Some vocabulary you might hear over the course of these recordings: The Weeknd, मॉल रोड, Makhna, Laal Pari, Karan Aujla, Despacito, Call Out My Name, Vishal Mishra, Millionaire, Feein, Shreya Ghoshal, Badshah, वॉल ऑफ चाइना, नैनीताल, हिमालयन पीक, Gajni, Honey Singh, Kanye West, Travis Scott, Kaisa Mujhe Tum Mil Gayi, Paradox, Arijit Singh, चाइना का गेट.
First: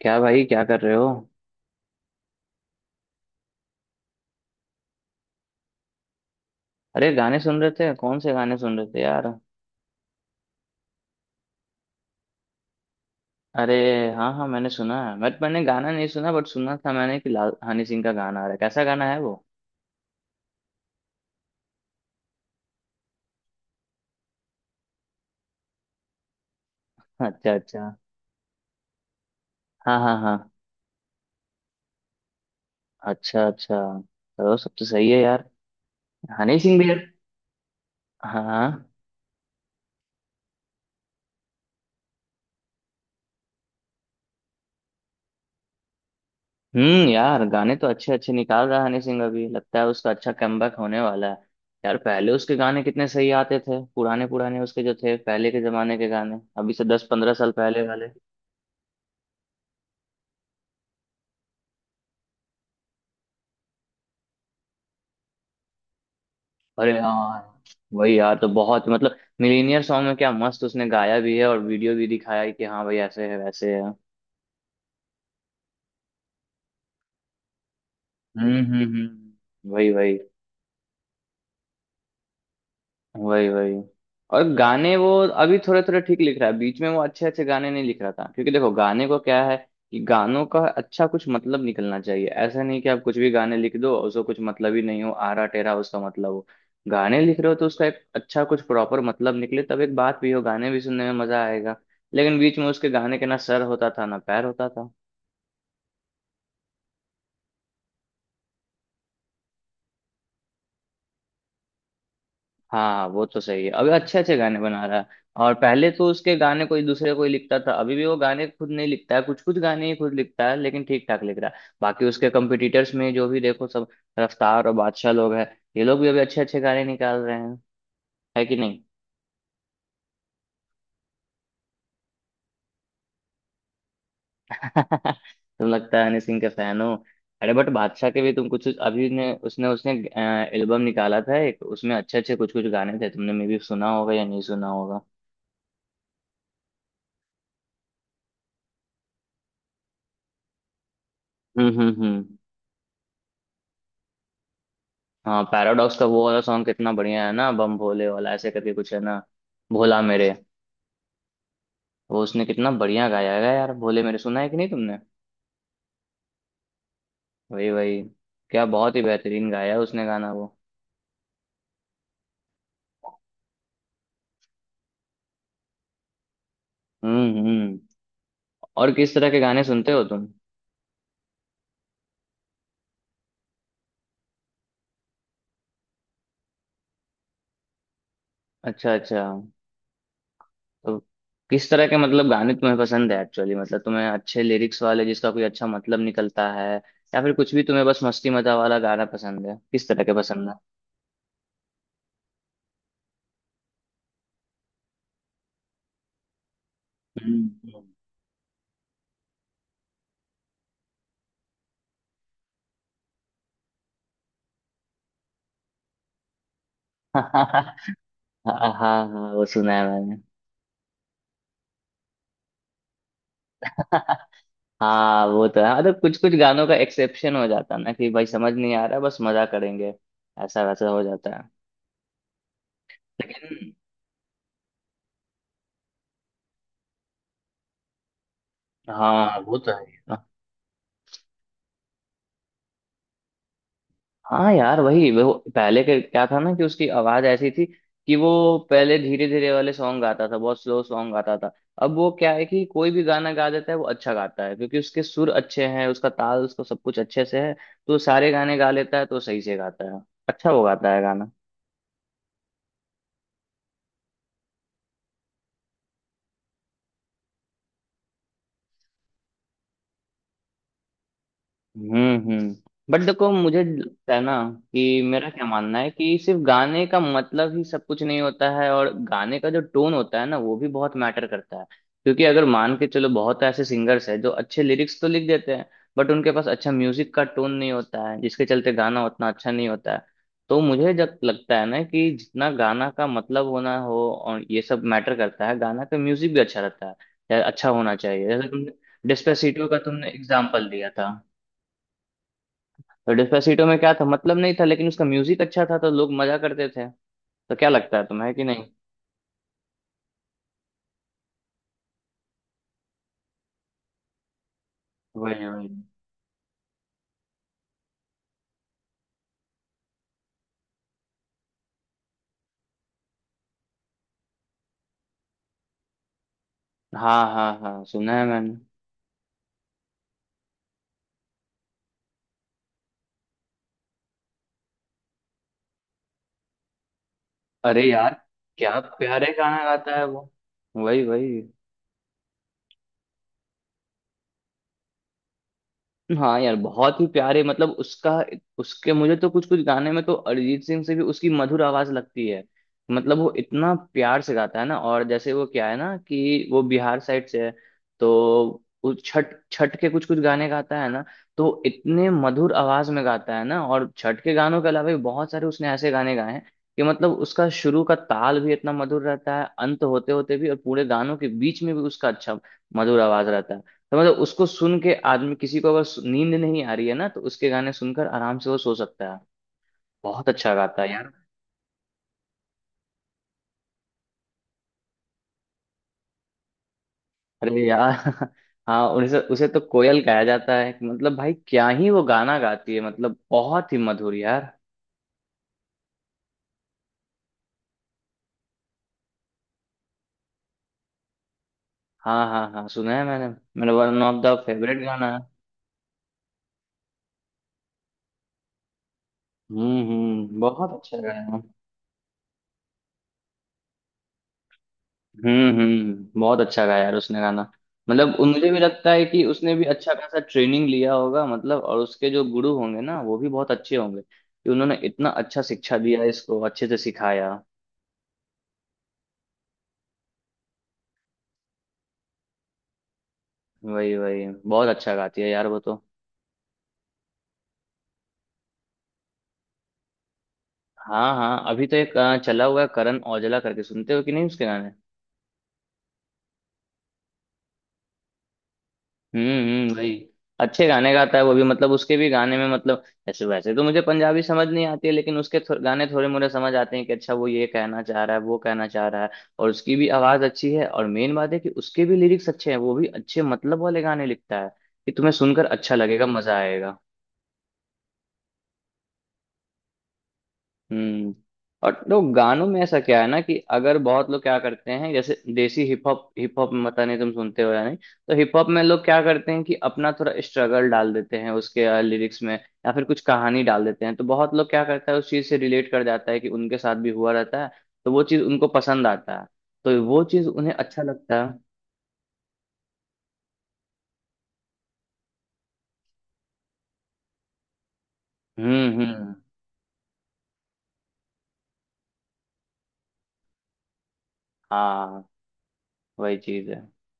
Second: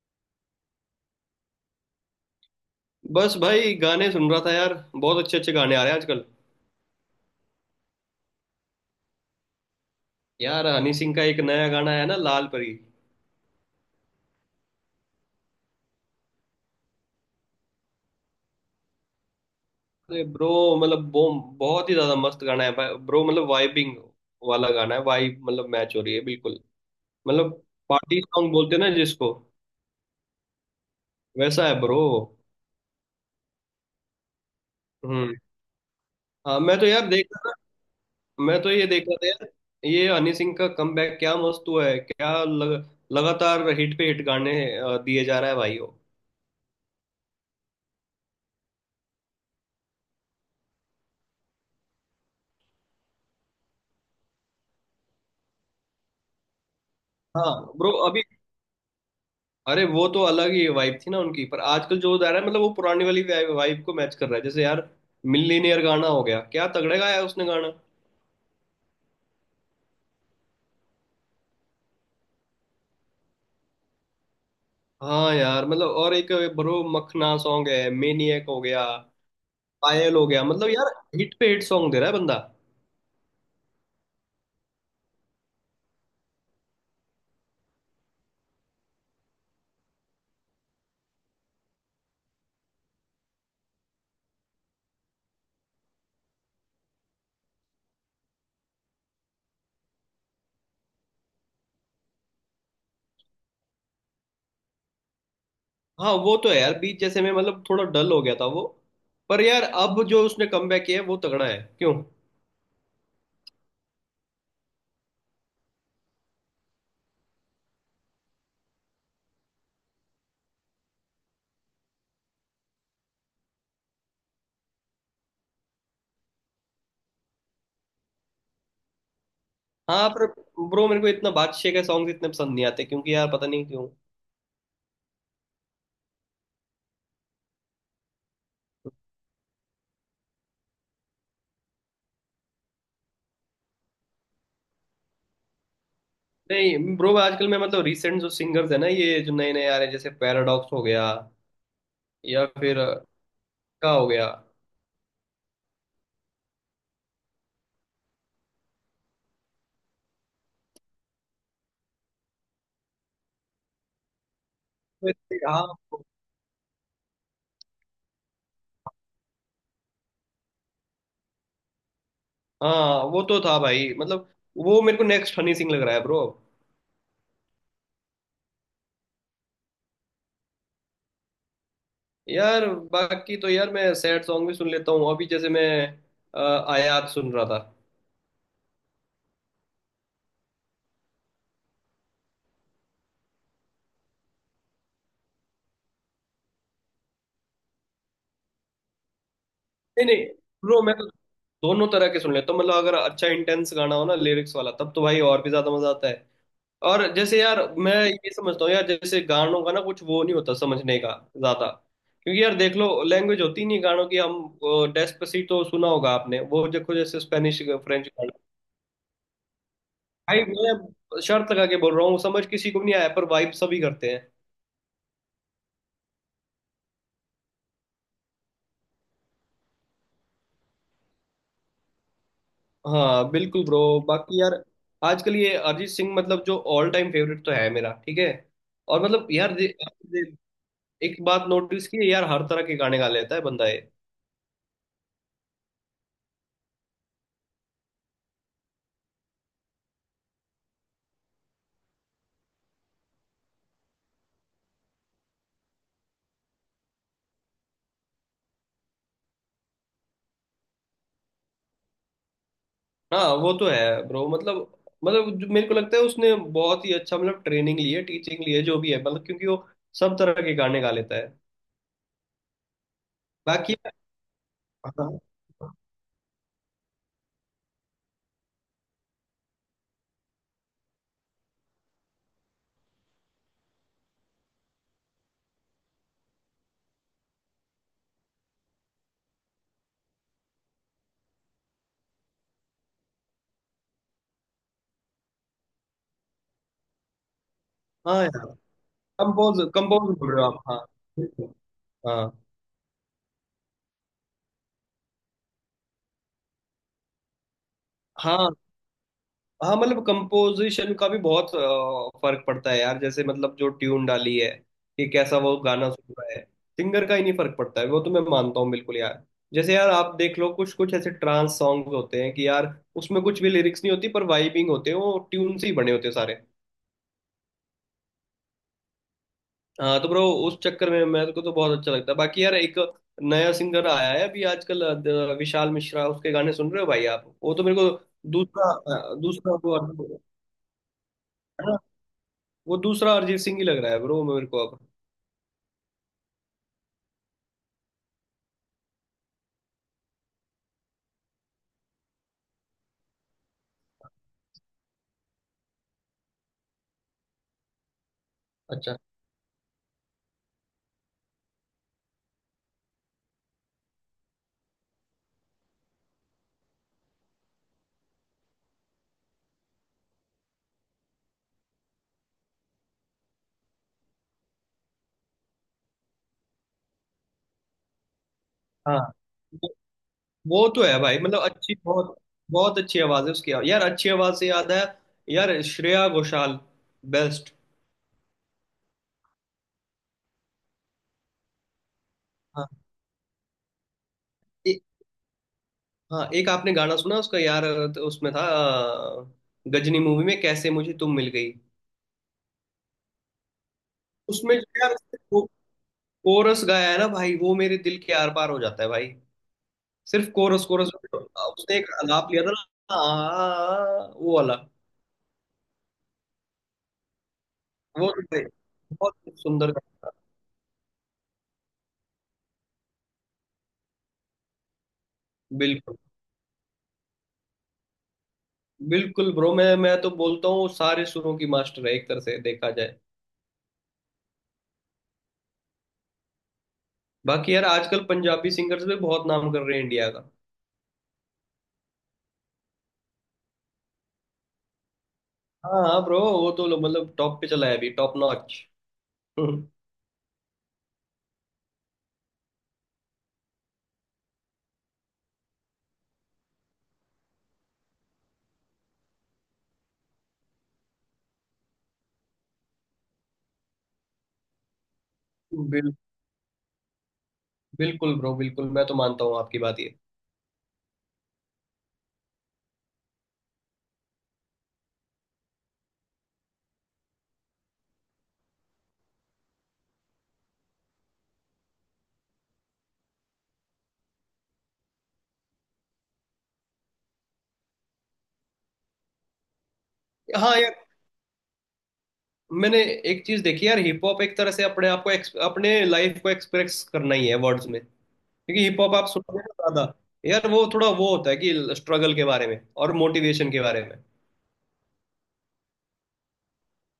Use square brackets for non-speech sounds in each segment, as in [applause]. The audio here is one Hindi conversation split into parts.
क्या भाई, क्या कर रहे हो? बस भाई, गाने सुन रहा था यार। बहुत अच्छे अच्छे गाने आ रहे हैं आजकल। अरे, गाने सुन रहे थे? कौन से गाने सुन रहे थे यार? यार, हनी सिंह का एक नया गाना आया ना, लाल परी। अरे हाँ हाँ, मैंने सुना है। मैंने गाना नहीं सुना, बट सुना था मैंने कि लाल हनी सिंह का गाना आ रहा है। कैसा गाना है वो? अरे ब्रो, मतलब बो बहुत ही ज्यादा मस्त गाना है भाई ब्रो। मतलब वाइबिंग वाला गाना है। वाइब मतलब मैच हो रही है बिल्कुल। [laughs] मतलब अच्छा अच्छा। पार्टी सॉन्ग बोलते हैं ना जिसको, हाँ हाँ हाँ। वैसा है ब्रो। अच्छा अच्छा। चलो, सब तो सही है हम्म। यार। हाँ, हनी मैं सिंह तो भी यार। यार देख रहा हाँ था। मैं तो ये हाँ। देख रहा था यार, ये हनी सिंह का कमबैक क्या मस्त हुआ है, क्या लगातार हिट पे हिट गाने दिए जा रहा है भाई वो। यार, गाने तो अच्छे अच्छे निकाल रहा है हनी सिंह। अभी लगता है उसका अच्छा कमबैक होने वाला है। यार, पहले उसके गाने कितने सही आते थे। पुराने पुराने उसके जो थे, पहले के जमाने के गाने, अभी से दस पंद्रह साल हाँ पहले ब्रो वाले। अभी। अरे वो तो अलग ही वाइब थी ना उनकी, पर आजकल जो जा रहा है मतलब वो पुरानी वाली वाइब को मैच कर रहा है जैसे यार। मिलीनियर गाना हो गया, क्या अरे तगड़े गाया उसने हाँ। गाना। वही यार, तो बहुत मतलब मिलीनियर सॉन्ग में क्या मस्त उसने गाया भी है, और वीडियो भी दिखाया है कि हाँ भाई, ऐसे है वैसे है। हाँ यार मतलब, और एक ब्रो मखना सॉन्ग है, मेनियक हो गया, वही पायल वही। हो गया, मतलब यार हिट पे हिट सॉन्ग दे रहा है बंदा। वही वही। और गाने वो अभी थोड़े थोड़े ठीक लिख रहा है। बीच में वो अच्छे अच्छे गाने नहीं लिख रहा था, क्योंकि देखो, गाने को क्या है कि गानों का अच्छा कुछ मतलब निकलना चाहिए। ऐसा नहीं कि आप कुछ भी गाने लिख दो, उसको कुछ मतलब ही नहीं हो आरा टेरा, उसका मतलब हो। गाने लिख रहे हो तो उसका एक अच्छा कुछ प्रॉपर मतलब निकले, तब एक बात भी हो, गाने भी सुनने में मजा आएगा। लेकिन बीच में उसके गाने के ना सर होता था ना पैर होता था। हाँ वो तो है यार, बीच जैसे में मतलब थोड़ा डल हो गया था वो, पर यार अब जो उसने कमबैक किया है वो तगड़ा है क्यों। हाँ, वो तो सही है, अभी अच्छे अच्छे गाने बना रहा है। और पहले तो उसके गाने कोई दूसरे कोई लिखता था, अभी भी वो गाने खुद नहीं लिखता है, कुछ कुछ गाने ही खुद लिखता है, लेकिन ठीक ठाक लिख रहा है। बाकी उसके कंपटीटर्स में जो भी देखो, सब रफ्तार और बादशाह लोग हैं। ये लोग भी अभी अच्छे अच्छे गाने निकाल रहे हैं। है कि नहीं? हाँ पर ब्रो, मेरे को इतना बादशाह के सॉन्ग इतने पसंद नहीं आते क्योंकि यार पता नहीं क्यों। [laughs] तुम, लगता है हनी सिंह के फैन हो। अरे बट बादशाह के भी, तुम कुछ कुछ- अभी ने उसने उसने एल्बम निकाला था एक, उसमें अच्छे अच्छे कुछ कुछ गाने थे। तुमने मे भी सुना होगा या नहीं सुना होगा? नहीं ब्रो, आजकल मैं मतलब रिसेंट जो सिंगर्स है ना, ये जो नए नए आ रहे हैं, जैसे पैराडॉक्स हो गया, हम्म हम्म हम्म या फिर का हो गया। हाँ, पैराडॉक्स का वो वाला सॉन्ग कितना बढ़िया है ना, बम भोले वाला, ऐसे करके कुछ है ना, भोला मेरे। वो उसने कितना बढ़िया गाया है यार, भोले मेरे। सुना है कि नहीं तुमने? वैसे हाँ। वही वही। क्या बहुत ही बेहतरीन गाया है उसने गाना वो। हाँ वो तो था भाई मतलब, वो मेरे को नेक्स्ट हनी सिंह लग रहा है ब्रो। हम्म हम्म और किस तरह के गाने सुनते हो तुम? यार बाकी तो यार मैं सैड सॉन्ग भी सुन लेता हूँ, अभी जैसे मैं आयात सुन रहा था। अच्छा अच्छा। तो किस तरह के मतलब गाने तुम्हें पसंद है एक्चुअली? मतलब तुम्हें अच्छे लिरिक्स वाले जिसका कोई अच्छा मतलब निकलता है, या फिर कुछ भी तुम्हें बस मस्ती मजा वाला गाना पसंद है? किस तरह नहीं के नहीं पसंद है? ब्रो, मैं तो दोनों तरह के सुन लेता हूँ मतलब, अगर अच्छा इंटेंस गाना हो ना लिरिक्स वाला तब तो भाई और भी ज्यादा मजा आता है। और जैसे यार हम्म हम्म। मैं ये समझता हूँ यार, जैसे गानों का ना कुछ वो नहीं होता समझने का ज्यादा, क्योंकि यार देख लो, लैंग्वेज होती नहीं गानों की। हम डेस्पेसितो सुना होगा आपने, वो देखो जैसे स्पेनिश [laughs] फ्रेंच गाना। हाँ हाँ हाँ, वो सुना है मैंने। भाई मैं शर्त लगा के बोल रहा हूँ, समझ किसी को भी नहीं आया पर वाइब सभी करते [laughs] हैं। हाँ, वो तो है। मतलब कुछ कुछ गानों का एक्सेप्शन हो जाता है ना, कि भाई समझ नहीं आ रहा, बस मजा करेंगे। ऐसा वैसा हो जाता है। हाँ बिल्कुल लेकिन ब्रो। बाकी यार, आजकल ये अरिजीत सिंह मतलब जो ऑल टाइम फेवरेट तो है मेरा, ठीक है। और मतलब हाँ, यार वो दे, तो है। दे, एक बात नोटिस की है, यार हर तरह के गाने गा लेता है बंदा। हाँ यार, वही। वो पहले के क्या था ना कि उसकी आवाज ऐसी थी कि वो पहले धीरे धीरे वाले सॉन्ग गाता था, बहुत स्लो सॉन्ग गाता था। अब वो क्या है कि कोई भी गाना गा देता है, वो अच्छा गाता है, क्योंकि उसके सुर अच्छे हैं, उसका ताल, उसका सब कुछ अच्छे से है। तो सारे गाने गा लेता है, तो सही से गाता है। अच्छा वो गाता है गाना। हाँ वो तो है ब्रो मतलब जो मेरे को लगता है उसने बहुत ही अच्छा मतलब ट्रेनिंग ली है, टीचिंग ली है, जो भी है मतलब, क्योंकि वो सब तरह के गाने गा लेता है। हम्म हम्म बट देखो, मुझे बाकी। लगता है ना, कि हाँ मेरा क्या मानना है कि सिर्फ गाने का मतलब ही सब कुछ नहीं होता है, और गाने का जो टोन होता है ना, वो भी बहुत मैटर करता है, क्योंकि अगर मान के चलो, बहुत ऐसे सिंगर्स हैं जो अच्छे लिरिक्स तो लिख देते हैं, बट उनके पास अच्छा म्यूजिक का टोन नहीं होता है, जिसके चलते गाना उतना अच्छा नहीं होता है। तो मुझे जब लगता है ना कि जितना गाना का मतलब होना हो, और ये सब मैटर करता है, गाना का म्यूजिक भी अच्छा रहता है, या अच्छा होना हाँ चाहिए। यार, जैसे तुमने कंपोज डिस्पेसिटो का तुमने कंपोज बोल रहे हो आप? एग्जाम्पल हाँ दिया था। हाँ। तो डिस्पेसिटो में क्या था, मतलब नहीं था, लेकिन उसका म्यूजिक अच्छा था, तो लोग मजा करते थे। तो क्या लगता है तुम्हें कि हाँ। नहीं? हाँ मतलब कंपोजिशन का भी बहुत फर्क पड़ता है यार, जैसे मतलब जो ट्यून डाली है कि कैसा वही वो वही। गाना सुन रहा है। सिंगर का ही नहीं फर्क पड़ता है वो तो, मैं मानता हूँ बिल्कुल यार। जैसे यार आप देख लो, कुछ कुछ ऐसे ट्रांस सॉन्ग होते हैं कि यार उसमें कुछ भी लिरिक्स नहीं होती पर वाइबिंग होते हैं, वो ट्यून से ही बने होते हैं सारे। हाँ हाँ हाँ, सुना है मैंने। हाँ तो ब्रो, उस चक्कर में मेरे को तो बहुत अच्छा लगता है। बाकी यार, एक नया सिंगर आया है अभी आजकल, विशाल मिश्रा, उसके गाने सुन रहे हो भाई आप? वो तो मेरे अरे को यार, दूसरा, क्या अ, प्यारे दूसरा गाना वो गाता है है वो। वही वही। ना, वो दूसरा अरिजीत सिंह ही लग रहा है ब्रो मेरे को अब। हाँ यार, बहुत ही प्यारे। मतलब उसका, उसके मुझे तो कुछ कुछ गाने में तो अरिजीत सिंह से भी उसकी मधुर आवाज लगती है। मतलब वो इतना प्यार से गाता है ना, और जैसे वो क्या है ना कि वो बिहार साइड से है, तो वो अच्छा। छठ, छठ के कुछ कुछ गाने गाता है ना, तो इतने मधुर आवाज में गाता है ना। और छठ के गानों के अलावा भी बहुत सारे उसने ऐसे गाने गाए हैं, कि मतलब उसका शुरू का ताल भी इतना मधुर रहता है, अंत होते होते भी, और पूरे गानों के बीच में भी उसका अच्छा मधुर आवाज रहता है। तो मतलब उसको सुन के आदमी, किसी को अगर नींद नहीं आ रही है ना, तो उसके गाने सुनकर आराम से वो सो हाँ सकता है। वो बहुत अच्छा वो गाता तो है है यार। भाई मतलब, अच्छी बहुत बहुत अच्छी आवाज है उसकी यार। अच्छी आवाज से याद है, यार श्रेया घोषाल बेस्ट। अरे यार। [laughs] हाँ, उसे उसे तो कोयल कहा जाता है। मतलब भाई क्या ही वो गाना हाँ। गाती है, मतलब बहुत ही मधुर यार। ए-। हाँ एक आपने गाना सुना उसका यार, तो उसमें था गजनी मूवी में, कैसे मुझे तुम मिल गई। हाँ हाँ हाँ, सुना है मैंने। मेरा वन ऑफ द उसमें जो फेवरेट यार गाना है। कोरस गाया है ना भाई, वो मेरे दिल के आर पार हो जाता है भाई। सिर्फ कोरस, बहुत कोरस अच्छा गाना है। उसने एक आलाप लिया था ना, वो वाला। बहुत अच्छा गाया यार उसने गाना। वो मतलब तो भाई मुझे भी लगता है बहुत कि उसने भी सुंदर। अच्छा खासा ट्रेनिंग लिया होगा, मतलब। और उसके जो गुरु होंगे ना, वो भी बहुत अच्छे होंगे, कि उन्होंने इतना अच्छा शिक्षा बिल्कुल, दिया, इसको अच्छे से सिखाया। बिल्कुल ब्रो, मैं तो बोलता हूँ सारे सुरों की मास्टर है एक तरह से देखा जाए। वही वही, बहुत अच्छा गाती है यार वो तो। बाकी यार आजकल पंजाबी सिंगर्स भी बहुत नाम कर रहे हैं इंडिया का। हाँ हाँ, अभी तो एक चला हुआ है, करण औजला करके, सुनते हो कि नहीं उसके गाने? हाँ हाँ ब्रो, वो तो मतलब टॉप पे चला है अभी, टॉप नॉच। [laughs] वही। अच्छे गाने गाता है वो भी। मतलब उसके भी गाने में, मतलब ऐसे वैसे तो मुझे पंजाबी समझ नहीं आती है, लेकिन उसके गाने थोड़े मोरे समझ आते हैं कि अच्छा वो ये कहना चाह रहा है, वो कहना चाह रहा है। और उसकी भी आवाज अच्छी है, और मेन बात है कि उसके भी लिरिक्स अच्छे हैं, वो भी अच्छे मतलब वाले गाने लिखता है, कि तुम्हें सुनकर अच्छा बिल, लगेगा, मजा आएगा। बिल्कुल ब्रो बिल्कुल, मैं तो मानता हूँ आपकी बात ये। हम्म और तो गानों में ऐसा क्या है ना, कि अगर बहुत लोग क्या करते हैं, जैसे desi hip hop, hip hop पता नहीं तुम सुनते हो या नहीं, तो हिप हॉप में लोग क्या करते हैं कि अपना थोड़ा स्ट्रगल डाल देते हैं उसके लिरिक्स में, या फिर कुछ कहानी डाल देते हैं, तो बहुत लोग, क्या करता है, उस चीज से रिलेट कर जाता है, कि उनके साथ भी हुआ रहता है, तो वो चीज उनको पसंद आता है, तो वो चीज उन्हें हाँ यार, अच्छा लगता है। मैंने एक चीज देखी यार, हिप हॉप एक तरह से अपने आप को अपने लाइफ को एक्सप्रेस करना ही है वर्ड्स में, क्योंकि हम्म हिप हॉप आप हम्म सुनोगे ना ज्यादा, यार वो थोड़ा वो होता है कि स्ट्रगल के बारे में और मोटिवेशन के बारे में। हाँ, वही चीज है।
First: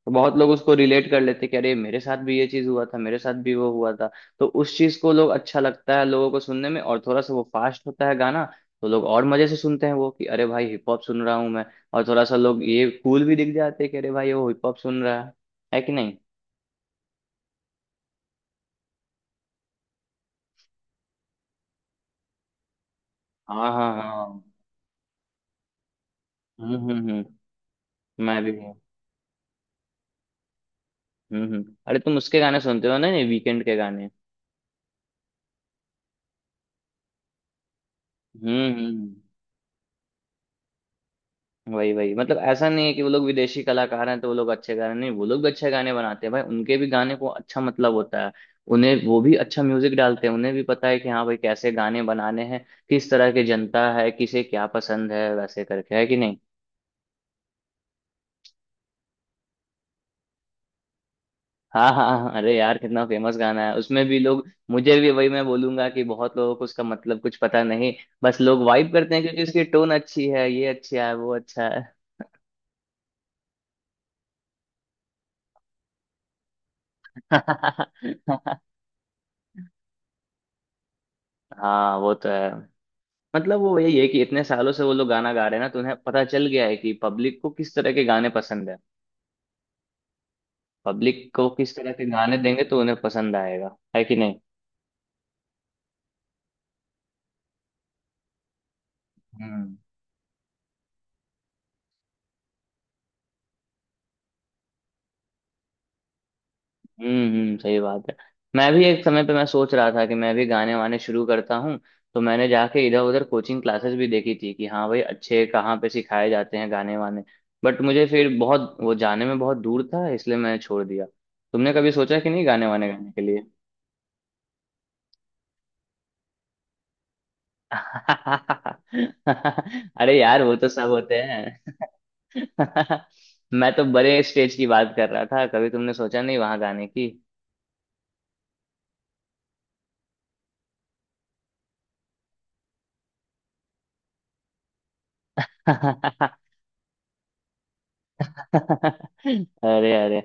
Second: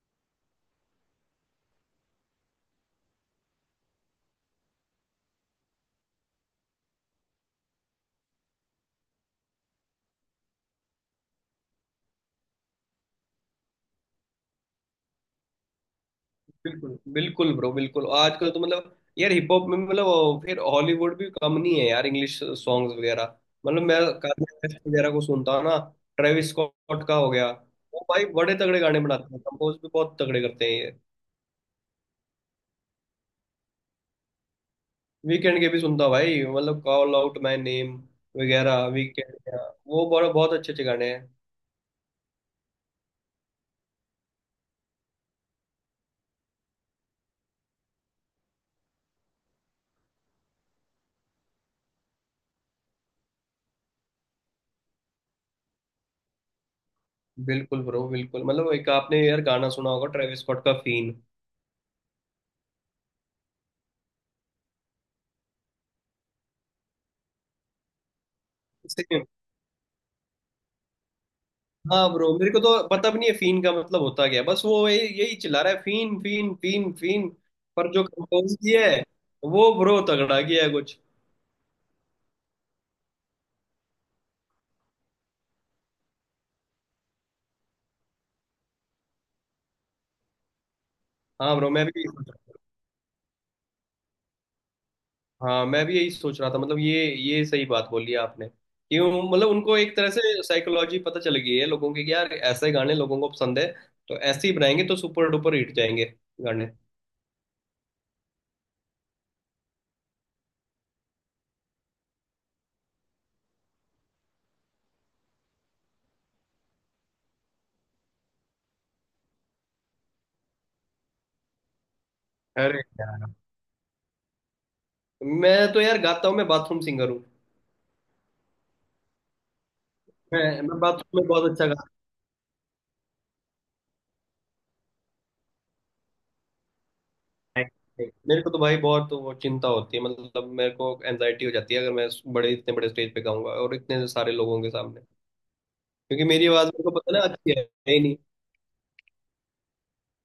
तो बहुत लोग उसको रिलेट कर लेते हैं कि अरे मेरे साथ भी ये चीज हुआ था, मेरे साथ भी वो हुआ था। तो उस चीज को लोग अच्छा लगता है, लोगों को सुनने में। और थोड़ा सा वो फास्ट होता है गाना, तो लोग और मजे से सुनते हैं वो, कि अरे भाई हिप हॉप सुन रहा हूँ मैं। और थोड़ा सा लोग ये कूल भी दिख जाते हैं कि अरे भाई वो हिप हॉप सुन रहा है। है कि नहीं? बिल्कुल बिल्कुल ब्रो बिल्कुल, आजकल तो मतलब यार हिप हॉप में मतलब फिर हॉलीवुड भी कम नहीं है यार, इंग्लिश सॉन्ग्स वगैरह। हाँ मतलब हाँ मैं हाँ। कान्ये वेस्ट वगैरह को सुनता हूँ ना, ट्रेविस हम्म हम्म स्कॉट का हम्म हो गया। वो भाई मैं भी बड़े हूँ। तगड़े गाने बनाते हैं, कंपोज भी बहुत तगड़े करते हैं ये। अरे तुम उसके गाने सुनते हो ना, ये वीकेंड के गाने? वीकेंड के भी सुनता हूँ भाई, मतलब कॉल आउट माय नेम हम्म हम्म वगैरह हम्म। वीकेंड, वो बड़ा बहुत अच्छे अच्छे गाने हैं। वही वही। मतलब ऐसा नहीं है कि वो लोग विदेशी कलाकार हैं तो वो लोग अच्छे गा रहे हैं, नहीं, वो लोग भी अच्छे गाने बनाते हैं भाई, उनके भी गाने को अच्छा मतलब होता है, उन्हें, वो भी अच्छा म्यूजिक डालते हैं, उन्हें भी पता है कि हाँ भाई कैसे गाने बनाने हैं, किस तरह की जनता है, किसे क्या पसंद है, वैसे करके। है कि नहीं? बिल्कुल ब्रो बिल्कुल, मतलब एक आपने यार गाना सुना होगा ट्रेविस स्कॉट का, फीन। हाँ हाँ हाँ, अरे यार कितना फेमस गाना है, उसमें भी लोग, मुझे भी, वही मैं बोलूंगा कि बहुत लोगों को उसका मतलब कुछ पता नहीं, बस लोग वाइब करते हैं क्योंकि उसकी टोन अच्छी है, ये अच्छा है, वो अच्छा है। हाँ ब्रो, मेरे को तो पता भी नहीं है फीन का मतलब होता क्या है। बस वो यही यही चिल्ला रहा है, फीन फीन फीन फीन। पर जो कंपोज [laughs] किया है वो ब्रो तगड़ा किया है कुछ। हाँ, वो तो है। मतलब वो यही है कि इतने सालों से वो लोग गाना गा रहे हैं ना, तो उन्हें पता चल गया है कि पब्लिक को किस तरह के गाने पसंद है, पब्लिक को हाँ ब्रो किस मैं तरह भी के यही सोच गाने रहा। देंगे तो उन्हें पसंद आएगा। है कि नहीं? हाँ मैं भी यही सोच रहा था मतलब, ये सही बात बोली आपने, क्यों मतलब हम्म उनको एक तरह से साइकोलॉजी पता चल गई है लोगों की कि यार ऐसे गाने लोगों को पसंद है, तो ऐसे ही बनाएंगे तो सुपर डुपर हिट जाएंगे गाने। सही बात है। मैं भी एक समय पे, मैं सोच रहा था कि मैं भी गाने वाने शुरू करता हूँ, तो मैंने जाके इधर उधर कोचिंग क्लासेस भी देखी थी कि हाँ भाई अच्छे कहाँ पे सिखाए जाते हैं गाने वाने, बट मुझे फिर बहुत वो, जाने में बहुत दूर था इसलिए मैंने छोड़ दिया। तुमने कभी सोचा कि नहीं गाने अरे वाने गाने के यार, लिए? मैं तो यार गाता हूँ, मैं बाथरूम सिंगर हूँ। [laughs] अरे यार, मैं वो तो मैं सब होते बाथरूम में बहुत अच्छा। हैं। [laughs] मैं तो बड़े स्टेज की बात कर रहा था, कभी तुमने सोचा नहीं वहां जाने की? मेरे को तो भाई बहुत वो चिंता होती है, मतलब मेरे को एनजाइटी हो जाती है अगर मैं बड़े, इतने बड़े स्टेज पे गाऊंगा और इतने सारे लोगों के सामने, क्योंकि [laughs] मेरी आवाज मेरे को पता ना अच्छी है ही नहीं। अरे अरे,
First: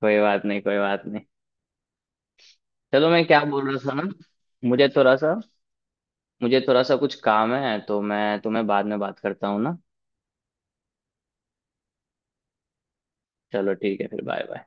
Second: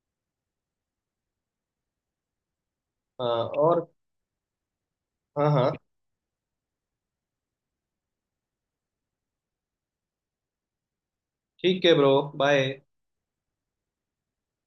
कोई बात नहीं, कोई बात नहीं। चलो, मैं हाँ। क्या बोल रहा और। था ना, मुझे थोड़ा सा हाँ हाँ। मुझे थोड़ा सा कुछ काम है, तो मैं तुम्हें बाद में बात करता हूँ ना। ठीक है ब्रो, बाय। चलो ठीक है, फिर बाय बाय।